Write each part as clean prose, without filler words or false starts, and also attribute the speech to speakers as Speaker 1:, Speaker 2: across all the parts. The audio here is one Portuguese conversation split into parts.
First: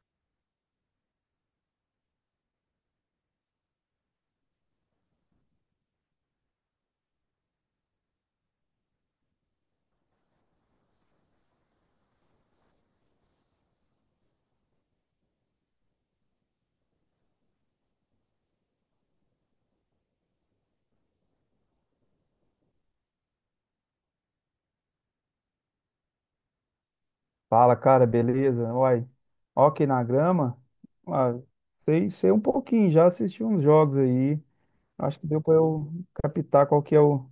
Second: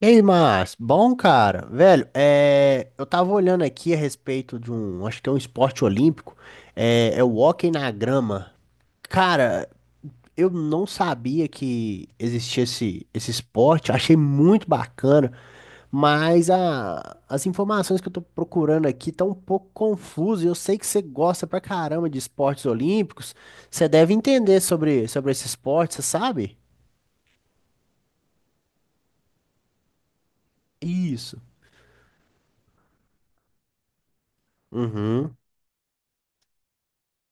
Speaker 1: Ei, Márcio, bom, cara. Velho, eu tava olhando aqui a respeito de um, acho que é um esporte olímpico, é o hóquei na grama. Cara, eu não sabia que existia esse esporte, achei muito bacana, mas as informações que eu tô procurando aqui estão um pouco confusas. Eu sei que você gosta pra caramba de esportes olímpicos, você deve entender sobre esse esporte, você sabe?
Speaker 2: Fala, cara, beleza? Uai, ó aqui na grama, ah,
Speaker 1: Isso.
Speaker 2: sei um pouquinho, já assisti uns jogos aí, acho que
Speaker 1: Uhum,
Speaker 2: deu pra eu captar qual que é o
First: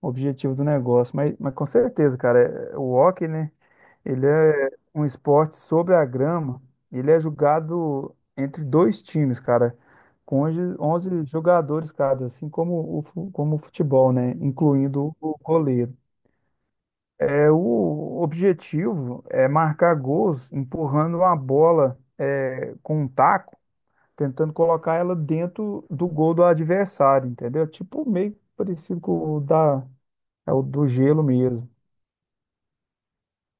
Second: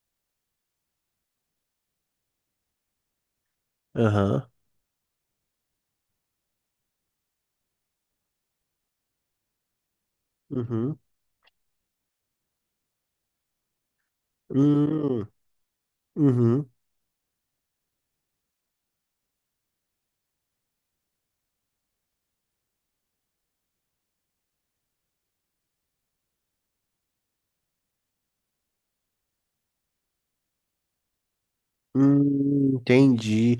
Speaker 2: objetivo do negócio, mas com certeza, cara, é, o hóquei, né, ele
Speaker 1: aham,
Speaker 2: é um esporte sobre a grama, ele é jogado entre dois times, cara, com onze
Speaker 1: uhum.
Speaker 2: onze jogadores cada, assim como como o futebol, né, incluindo
Speaker 1: Hum,
Speaker 2: o goleiro.
Speaker 1: uhum,
Speaker 2: É, o objetivo é marcar gols empurrando a bola com um taco, tentando colocar ela dentro do gol do adversário, entendeu? Tipo meio parecido com o da, é o do gelo mesmo.
Speaker 1: entendi.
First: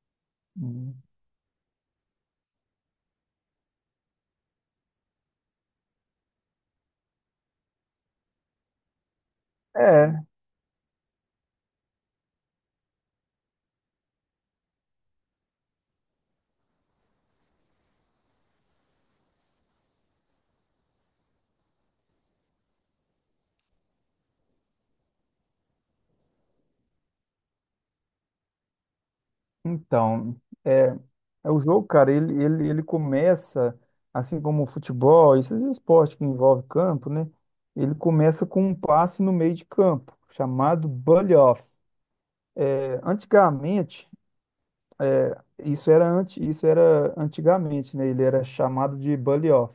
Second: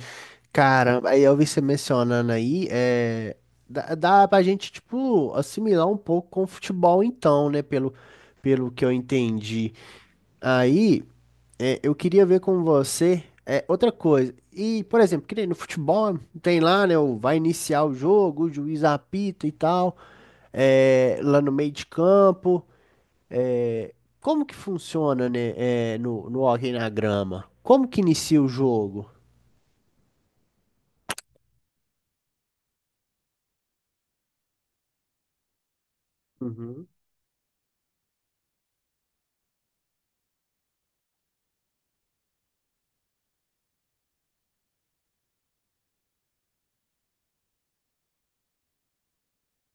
Speaker 2: Hum.
Speaker 1: Caramba, aí eu vi você mencionando aí, dá pra gente, tipo, assimilar um pouco com o futebol então, né, pelo que eu entendi.
Speaker 2: É,
Speaker 1: Aí, eu queria ver com você, outra coisa, e, por exemplo, que nem no futebol, tem lá, né, o, vai iniciar o jogo, o juiz apita e tal, lá no meio de campo, é, como que funciona, né, no Hockey na Grama? Como que inicia o jogo?
Speaker 2: então, é, é o jogo, cara, ele começa, assim como o futebol, esses esportes que envolvem
Speaker 1: Uhum.
Speaker 2: campo, né? Ele começa com um passe no meio de campo, chamado bully-off. É, antigamente. Isso era antes, isso era antigamente, né? Ele era chamado de bully off.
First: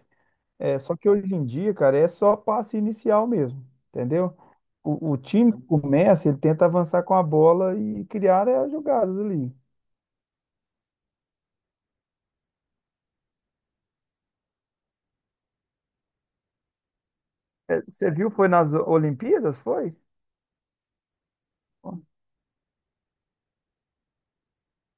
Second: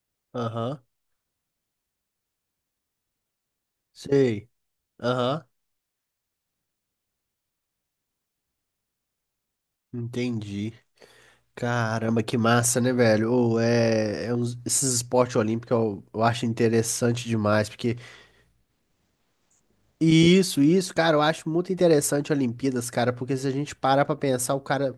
Speaker 2: É,
Speaker 1: Aham,
Speaker 2: só que hoje em dia, cara, é só passe inicial mesmo, entendeu?
Speaker 1: sei.
Speaker 2: O
Speaker 1: Aham,
Speaker 2: time que começa, ele tenta avançar com a bola e criar as jogadas ali.
Speaker 1: entendi. Caramba, que massa, né, velho? Ô, esses esportes olímpicos eu acho interessante demais,
Speaker 2: É,
Speaker 1: porque
Speaker 2: você viu, foi nas Olimpíadas, foi?
Speaker 1: isso, cara, eu acho muito
Speaker 2: Ó,
Speaker 1: interessante Olimpíadas, cara, porque se a gente parar pra pensar, o cara,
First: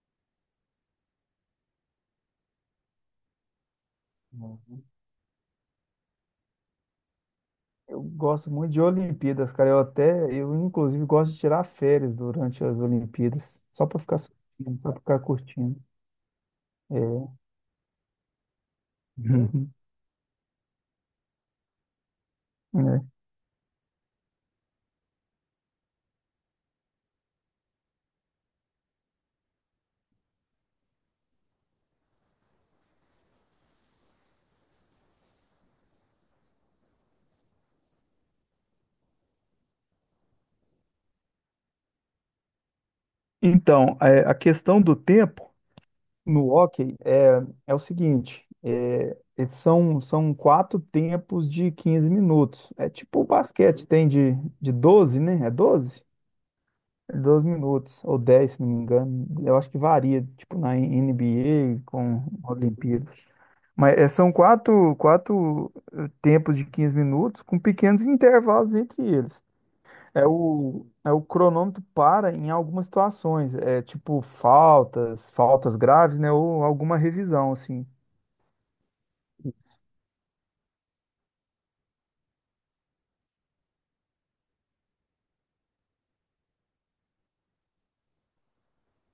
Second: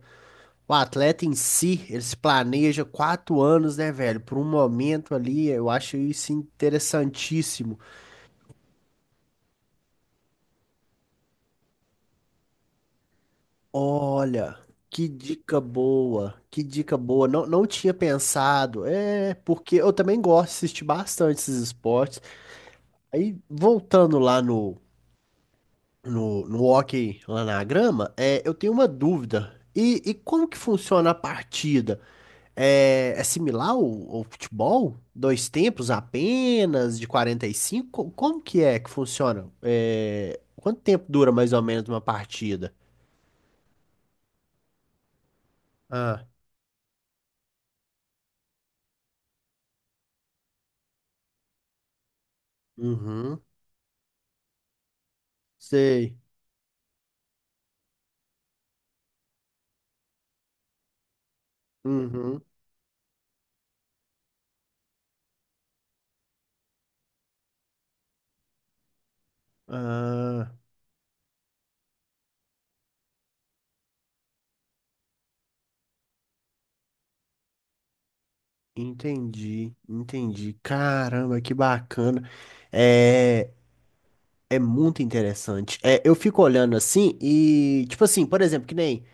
Speaker 1: o atleta em si, ele se planeja quatro anos, né, velho, por um momento ali, eu acho isso interessantíssimo.
Speaker 2: eu gosto muito de Olimpíadas, cara. Eu inclusive gosto de tirar férias durante as Olimpíadas, só para ficar
Speaker 1: Olha,
Speaker 2: assistindo, para
Speaker 1: que
Speaker 2: ficar
Speaker 1: dica
Speaker 2: curtindo.
Speaker 1: boa, que dica boa.
Speaker 2: É.
Speaker 1: Não, não tinha pensado. É,
Speaker 2: Uhum.
Speaker 1: porque eu também gosto de assistir bastante esses esportes.
Speaker 2: É.
Speaker 1: Aí, voltando lá no hóquei, lá na grama, eu tenho uma dúvida. E como que funciona a partida? É similar ao futebol? Dois tempos apenas, de 45? Como que é que funciona? É, quanto tempo dura mais ou menos uma partida?
Speaker 2: Então, a questão do tempo.
Speaker 1: Ah,
Speaker 2: No hockey é o seguinte, eles são quatro tempos de 15 minutos. É tipo o
Speaker 1: uhum,
Speaker 2: basquete, tem de 12, né? É doze,
Speaker 1: sei.
Speaker 2: É 12 minutos, ou 10, se não me engano. Eu acho que varia, tipo na NBA com
Speaker 1: Uhum.
Speaker 2: Olimpíadas. Mas são quatro tempos de 15 minutos com pequenos intervalos entre eles. É
Speaker 1: Ah,
Speaker 2: o, é o cronômetro para em algumas situações, é tipo faltas, faltas graves, né? Ou alguma revisão, assim.
Speaker 1: entendi, entendi. Caramba, que bacana. É, é muito interessante. É, eu fico olhando assim e, tipo assim, por exemplo, que nem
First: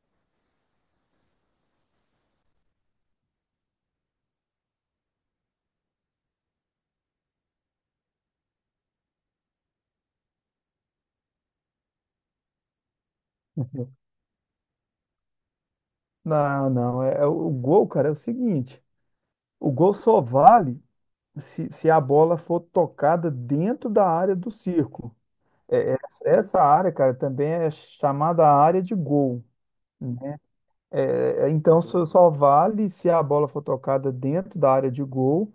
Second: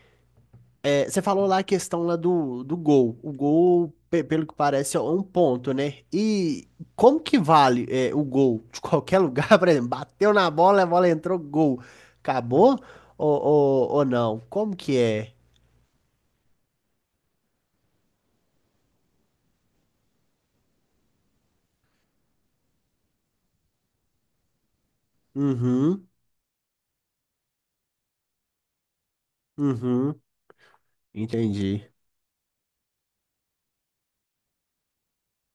Speaker 1: você falou lá a questão lá do gol. O gol, pelo que parece, é um ponto, né? E como que vale é, o gol? De qualquer lugar, por exemplo, bateu na bola, a bola entrou, gol. Acabou ou não? Como que é?
Speaker 2: Não, não. É o gol, cara, é o seguinte: o gol só vale se a bola for tocada dentro da área do círculo. É, é-
Speaker 1: Uhum,
Speaker 2: essa área, cara, também é chamada área de gol,
Speaker 1: uhum,
Speaker 2: né? Então
Speaker 1: entendi.
Speaker 2: só vale se a bola for tocada dentro da área de gol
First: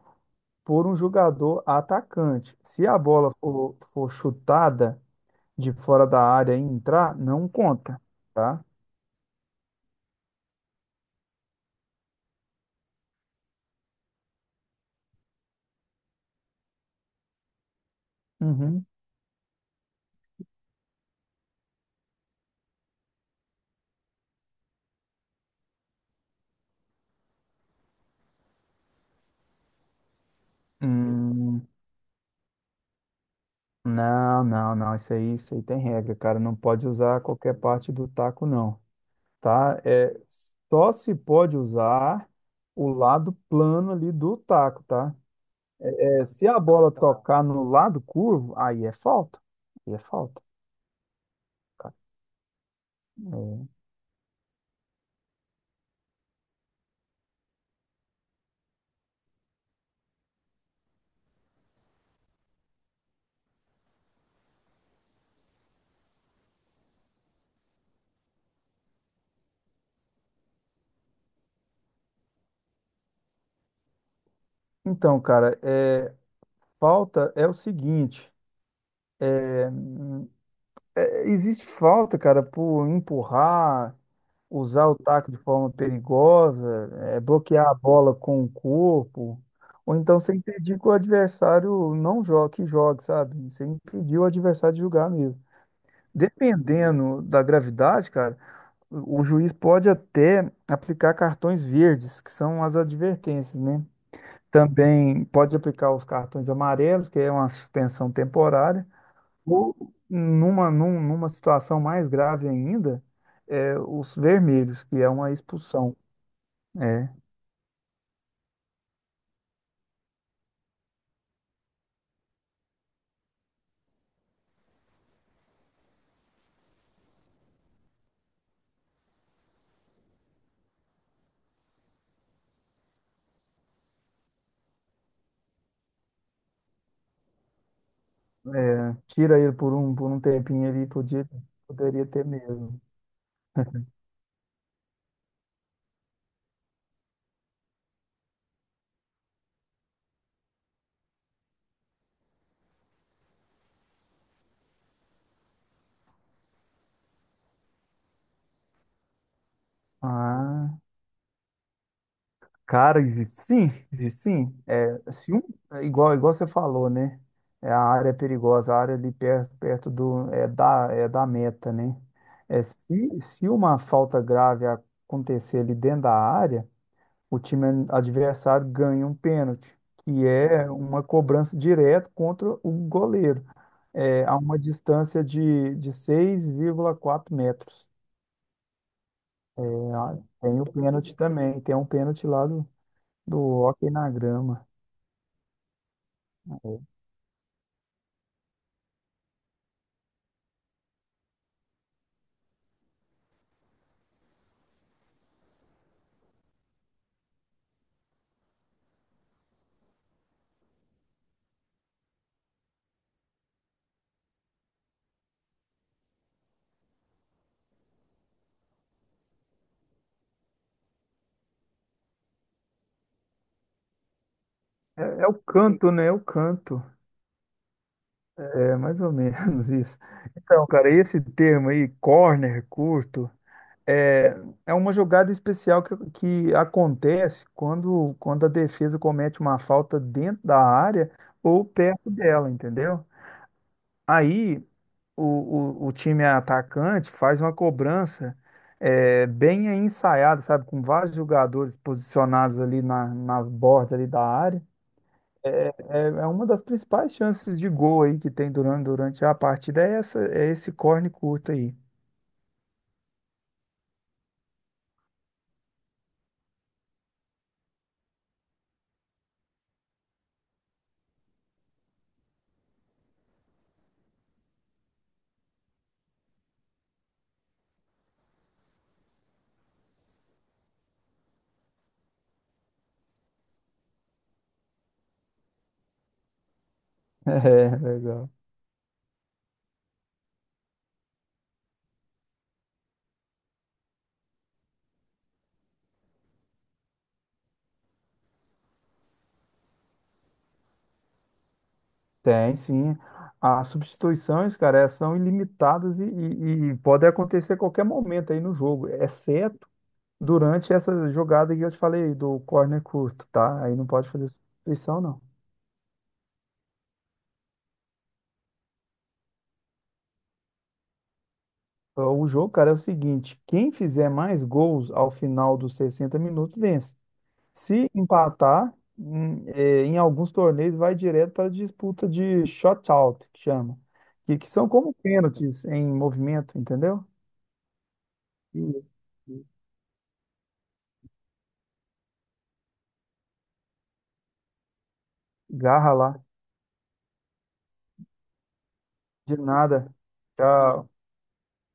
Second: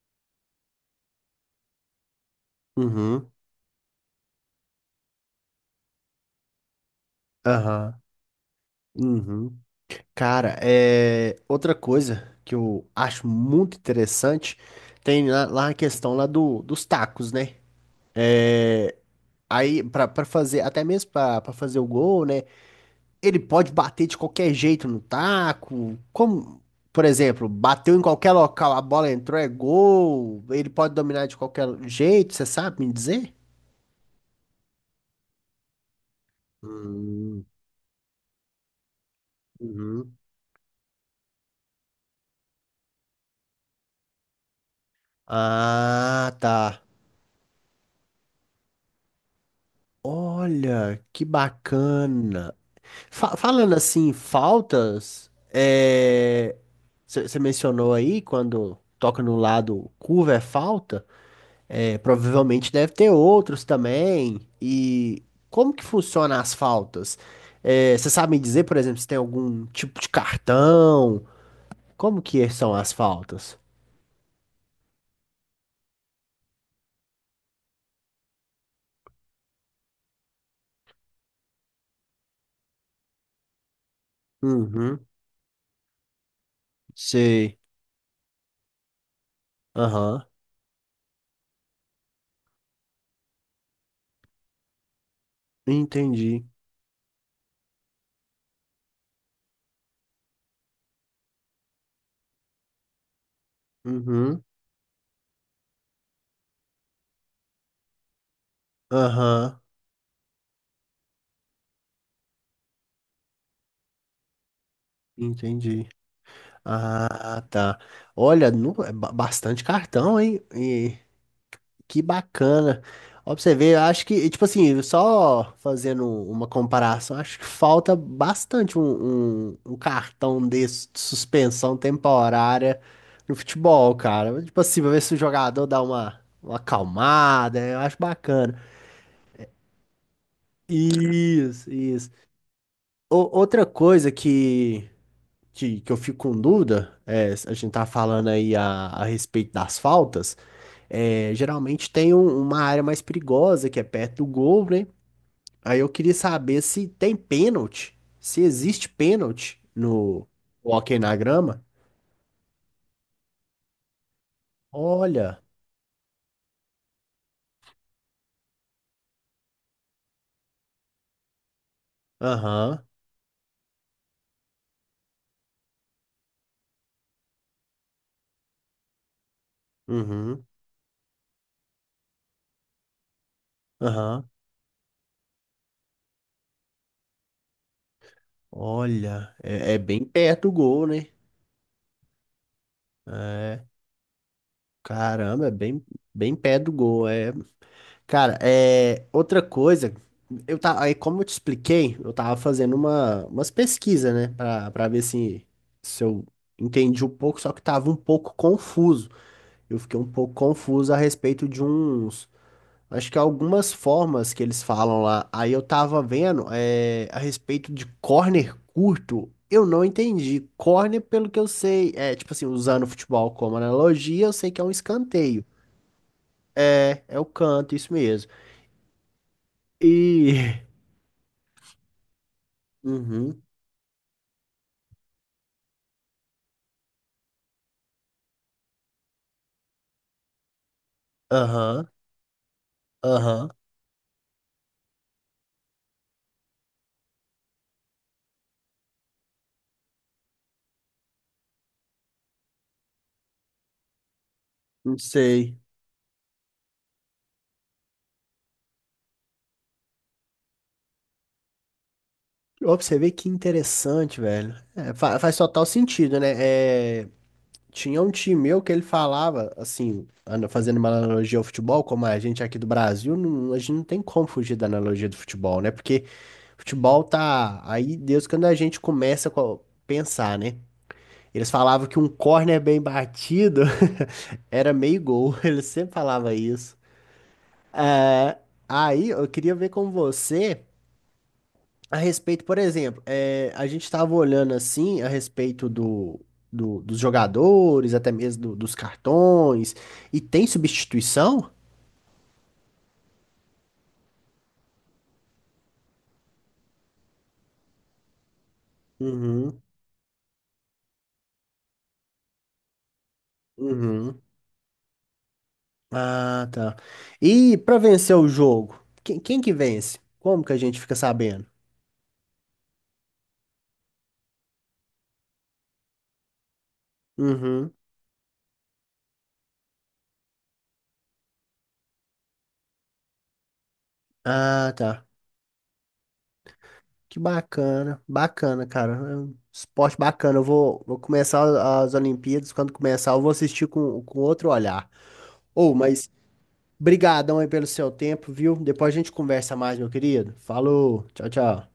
Speaker 2: por um jogador atacante. Se a
Speaker 1: Uhum.
Speaker 2: bola for chutada de fora da área e entrar, não
Speaker 1: Aham.
Speaker 2: conta, tá?
Speaker 1: Uhum. Cara, é... outra coisa que eu acho muito interessante tem lá, lá a questão lá do, dos tacos, né?
Speaker 2: Uhum.
Speaker 1: É... Aí, pra fazer, até mesmo pra fazer o gol, né? Ele pode bater de qualquer jeito no taco. Como, por exemplo, bateu em qualquer local, a bola entrou, é gol. Ele pode dominar de qualquer
Speaker 2: Hum,
Speaker 1: jeito, você sabe me dizer?
Speaker 2: não, não, não. Isso aí tem regra, cara. Não pode usar
Speaker 1: Hum,
Speaker 2: qualquer parte do taco, não, tá?
Speaker 1: uhum.
Speaker 2: É, só se pode usar o lado plano ali do taco, tá? É,
Speaker 1: Ah,
Speaker 2: se a
Speaker 1: tá.
Speaker 2: bola tocar no lado curvo, aí é falta. Aí é falta,
Speaker 1: Olha, que
Speaker 2: cara.
Speaker 1: bacana.
Speaker 2: É.
Speaker 1: Falando assim, faltas, é... você mencionou aí quando toca no lado curva é falta, é, provavelmente deve ter outros também. E como que funciona as faltas? Você sabe me dizer, por exemplo, se tem algum tipo de cartão? Como que são as faltas?
Speaker 2: Então, cara, falta é o seguinte. Existe falta, cara, por empurrar, usar o
Speaker 1: Uhum,
Speaker 2: taco de forma perigosa,
Speaker 1: sei.
Speaker 2: bloquear a bola com o corpo, ou então
Speaker 1: Aham,
Speaker 2: você impedir que o adversário não jogue, que jogue, sabe? Você impedir o adversário de jogar mesmo.
Speaker 1: entendi.
Speaker 2: Dependendo da gravidade, cara, o juiz pode até aplicar cartões verdes, que são as advertências, né?
Speaker 1: Uhum,
Speaker 2: Também pode aplicar os cartões amarelos, que é uma suspensão temporária.
Speaker 1: aham,
Speaker 2: Ou numa situação mais grave ainda, os vermelhos, que é uma
Speaker 1: entendi.
Speaker 2: expulsão. É,
Speaker 1: Ah, tá. Olha, bastante cartão, hein? E que bacana. Ó, pra você ver, eu acho que, tipo assim, só fazendo uma comparação, acho que falta bastante um cartão desse de suspensão temporária no futebol, cara. Tipo assim, pra ver se o jogador dá uma acalmada, eu acho bacana.
Speaker 2: tira ele por um, tempinho ali, podia,
Speaker 1: Isso,
Speaker 2: poderia
Speaker 1: isso.
Speaker 2: ter mesmo.
Speaker 1: O- outra coisa que. Que eu fico com dúvida, é, a gente tá falando aí a respeito das faltas, é, geralmente tem uma área mais perigosa que é perto do gol, né? Aí eu queria saber se tem pênalti, se existe pênalti no
Speaker 2: Ah,
Speaker 1: hóquei na grama.
Speaker 2: cara, existe sim, existe sim. É, se
Speaker 1: Olha,
Speaker 2: um, é igual, igual você falou, né? É a área é perigosa, a área ali perto, perto do, é da meta, né? É,
Speaker 1: aham,
Speaker 2: se uma falta grave acontecer ali dentro da área, o time adversário ganha um pênalti, que
Speaker 1: uhum,
Speaker 2: é uma cobrança direta contra o goleiro,
Speaker 1: aham,
Speaker 2: a uma distância de 6,4 metros.
Speaker 1: olha, é, é bem
Speaker 2: Ah,
Speaker 1: perto do
Speaker 2: tem o
Speaker 1: gol, né?
Speaker 2: pênalti também, tem um pênalti lá do,
Speaker 1: É,
Speaker 2: hóquei na grama.
Speaker 1: caramba, é bem, bem perto do gol, é cara, outra coisa, aí como eu te expliquei, eu tava fazendo uma, umas pesquisas, né, pra para ver se, se eu entendi um pouco, só que tava um pouco confuso. Eu fiquei um pouco confuso a respeito de uns, acho que algumas formas que eles falam lá. Aí eu tava vendo, é, a respeito de corner curto, eu não entendi. Corner, pelo que eu sei, é tipo assim, usando o futebol como analogia, eu sei que é um
Speaker 2: É o
Speaker 1: escanteio.
Speaker 2: canto, né? É o canto.
Speaker 1: É, é o canto, isso mesmo.
Speaker 2: É mais ou menos isso.
Speaker 1: E
Speaker 2: Então, cara, esse termo aí, corner curto.
Speaker 1: Uhum.
Speaker 2: É, é uma jogada especial que acontece quando a defesa comete uma falta dentro da área ou
Speaker 1: Aham.
Speaker 2: perto dela, entendeu?
Speaker 1: Aham.
Speaker 2: Aí o, o time atacante faz uma cobrança bem ensaiada, sabe? Com vários jogadores posicionados ali na borda ali da área.
Speaker 1: Não sei.
Speaker 2: É uma das principais chances de gol aí que tem durante a partida, é esse corne curto aí.
Speaker 1: Ó, pra você ver que interessante, velho. É, faz total sentido, né? É, tinha um time meu que ele falava, assim, fazendo uma analogia ao futebol, como a gente aqui do Brasil, a gente não tem como fugir da analogia do futebol, né? Porque futebol tá aí desde quando a gente começa a pensar, né? Eles falavam que um córner bem batido era meio gol. Eles sempre falavam isso.
Speaker 2: É, legal.
Speaker 1: É, aí eu queria ver com você. A respeito, por exemplo, eh, a gente estava olhando assim a respeito dos jogadores, até mesmo dos cartões, e tem substituição?
Speaker 2: Tem, sim. As substituições, cara, elas são ilimitadas e podem acontecer a qualquer momento aí no jogo,
Speaker 1: Uhum,
Speaker 2: exceto durante essa jogada que eu te falei do corner curto, tá? Aí não pode
Speaker 1: uhum.
Speaker 2: fazer substituição, não.
Speaker 1: Ah, tá. E para vencer o jogo, quem que vence? Como que a gente fica sabendo?
Speaker 2: Então, o jogo, cara, é o seguinte: quem fizer mais gols ao final dos 60 minutos vence.
Speaker 1: Uhum.
Speaker 2: Se empatar, em alguns torneios vai direto para a disputa de shootout, que chama, que são
Speaker 1: Ah,
Speaker 2: como
Speaker 1: tá.
Speaker 2: pênaltis em movimento, entendeu?
Speaker 1: Que bacana, bacana,
Speaker 2: E
Speaker 1: cara. É um esporte bacana. Vou começar as Olimpíadas. Quando começar, eu vou assistir com outro olhar. Ou,
Speaker 2: garra
Speaker 1: mas
Speaker 2: lá.
Speaker 1: brigadão aí pelo seu tempo, viu? Depois a gente
Speaker 2: De
Speaker 1: conversa mais, meu
Speaker 2: nada.
Speaker 1: querido.
Speaker 2: Tchau.
Speaker 1: Falou, tchau, tchau.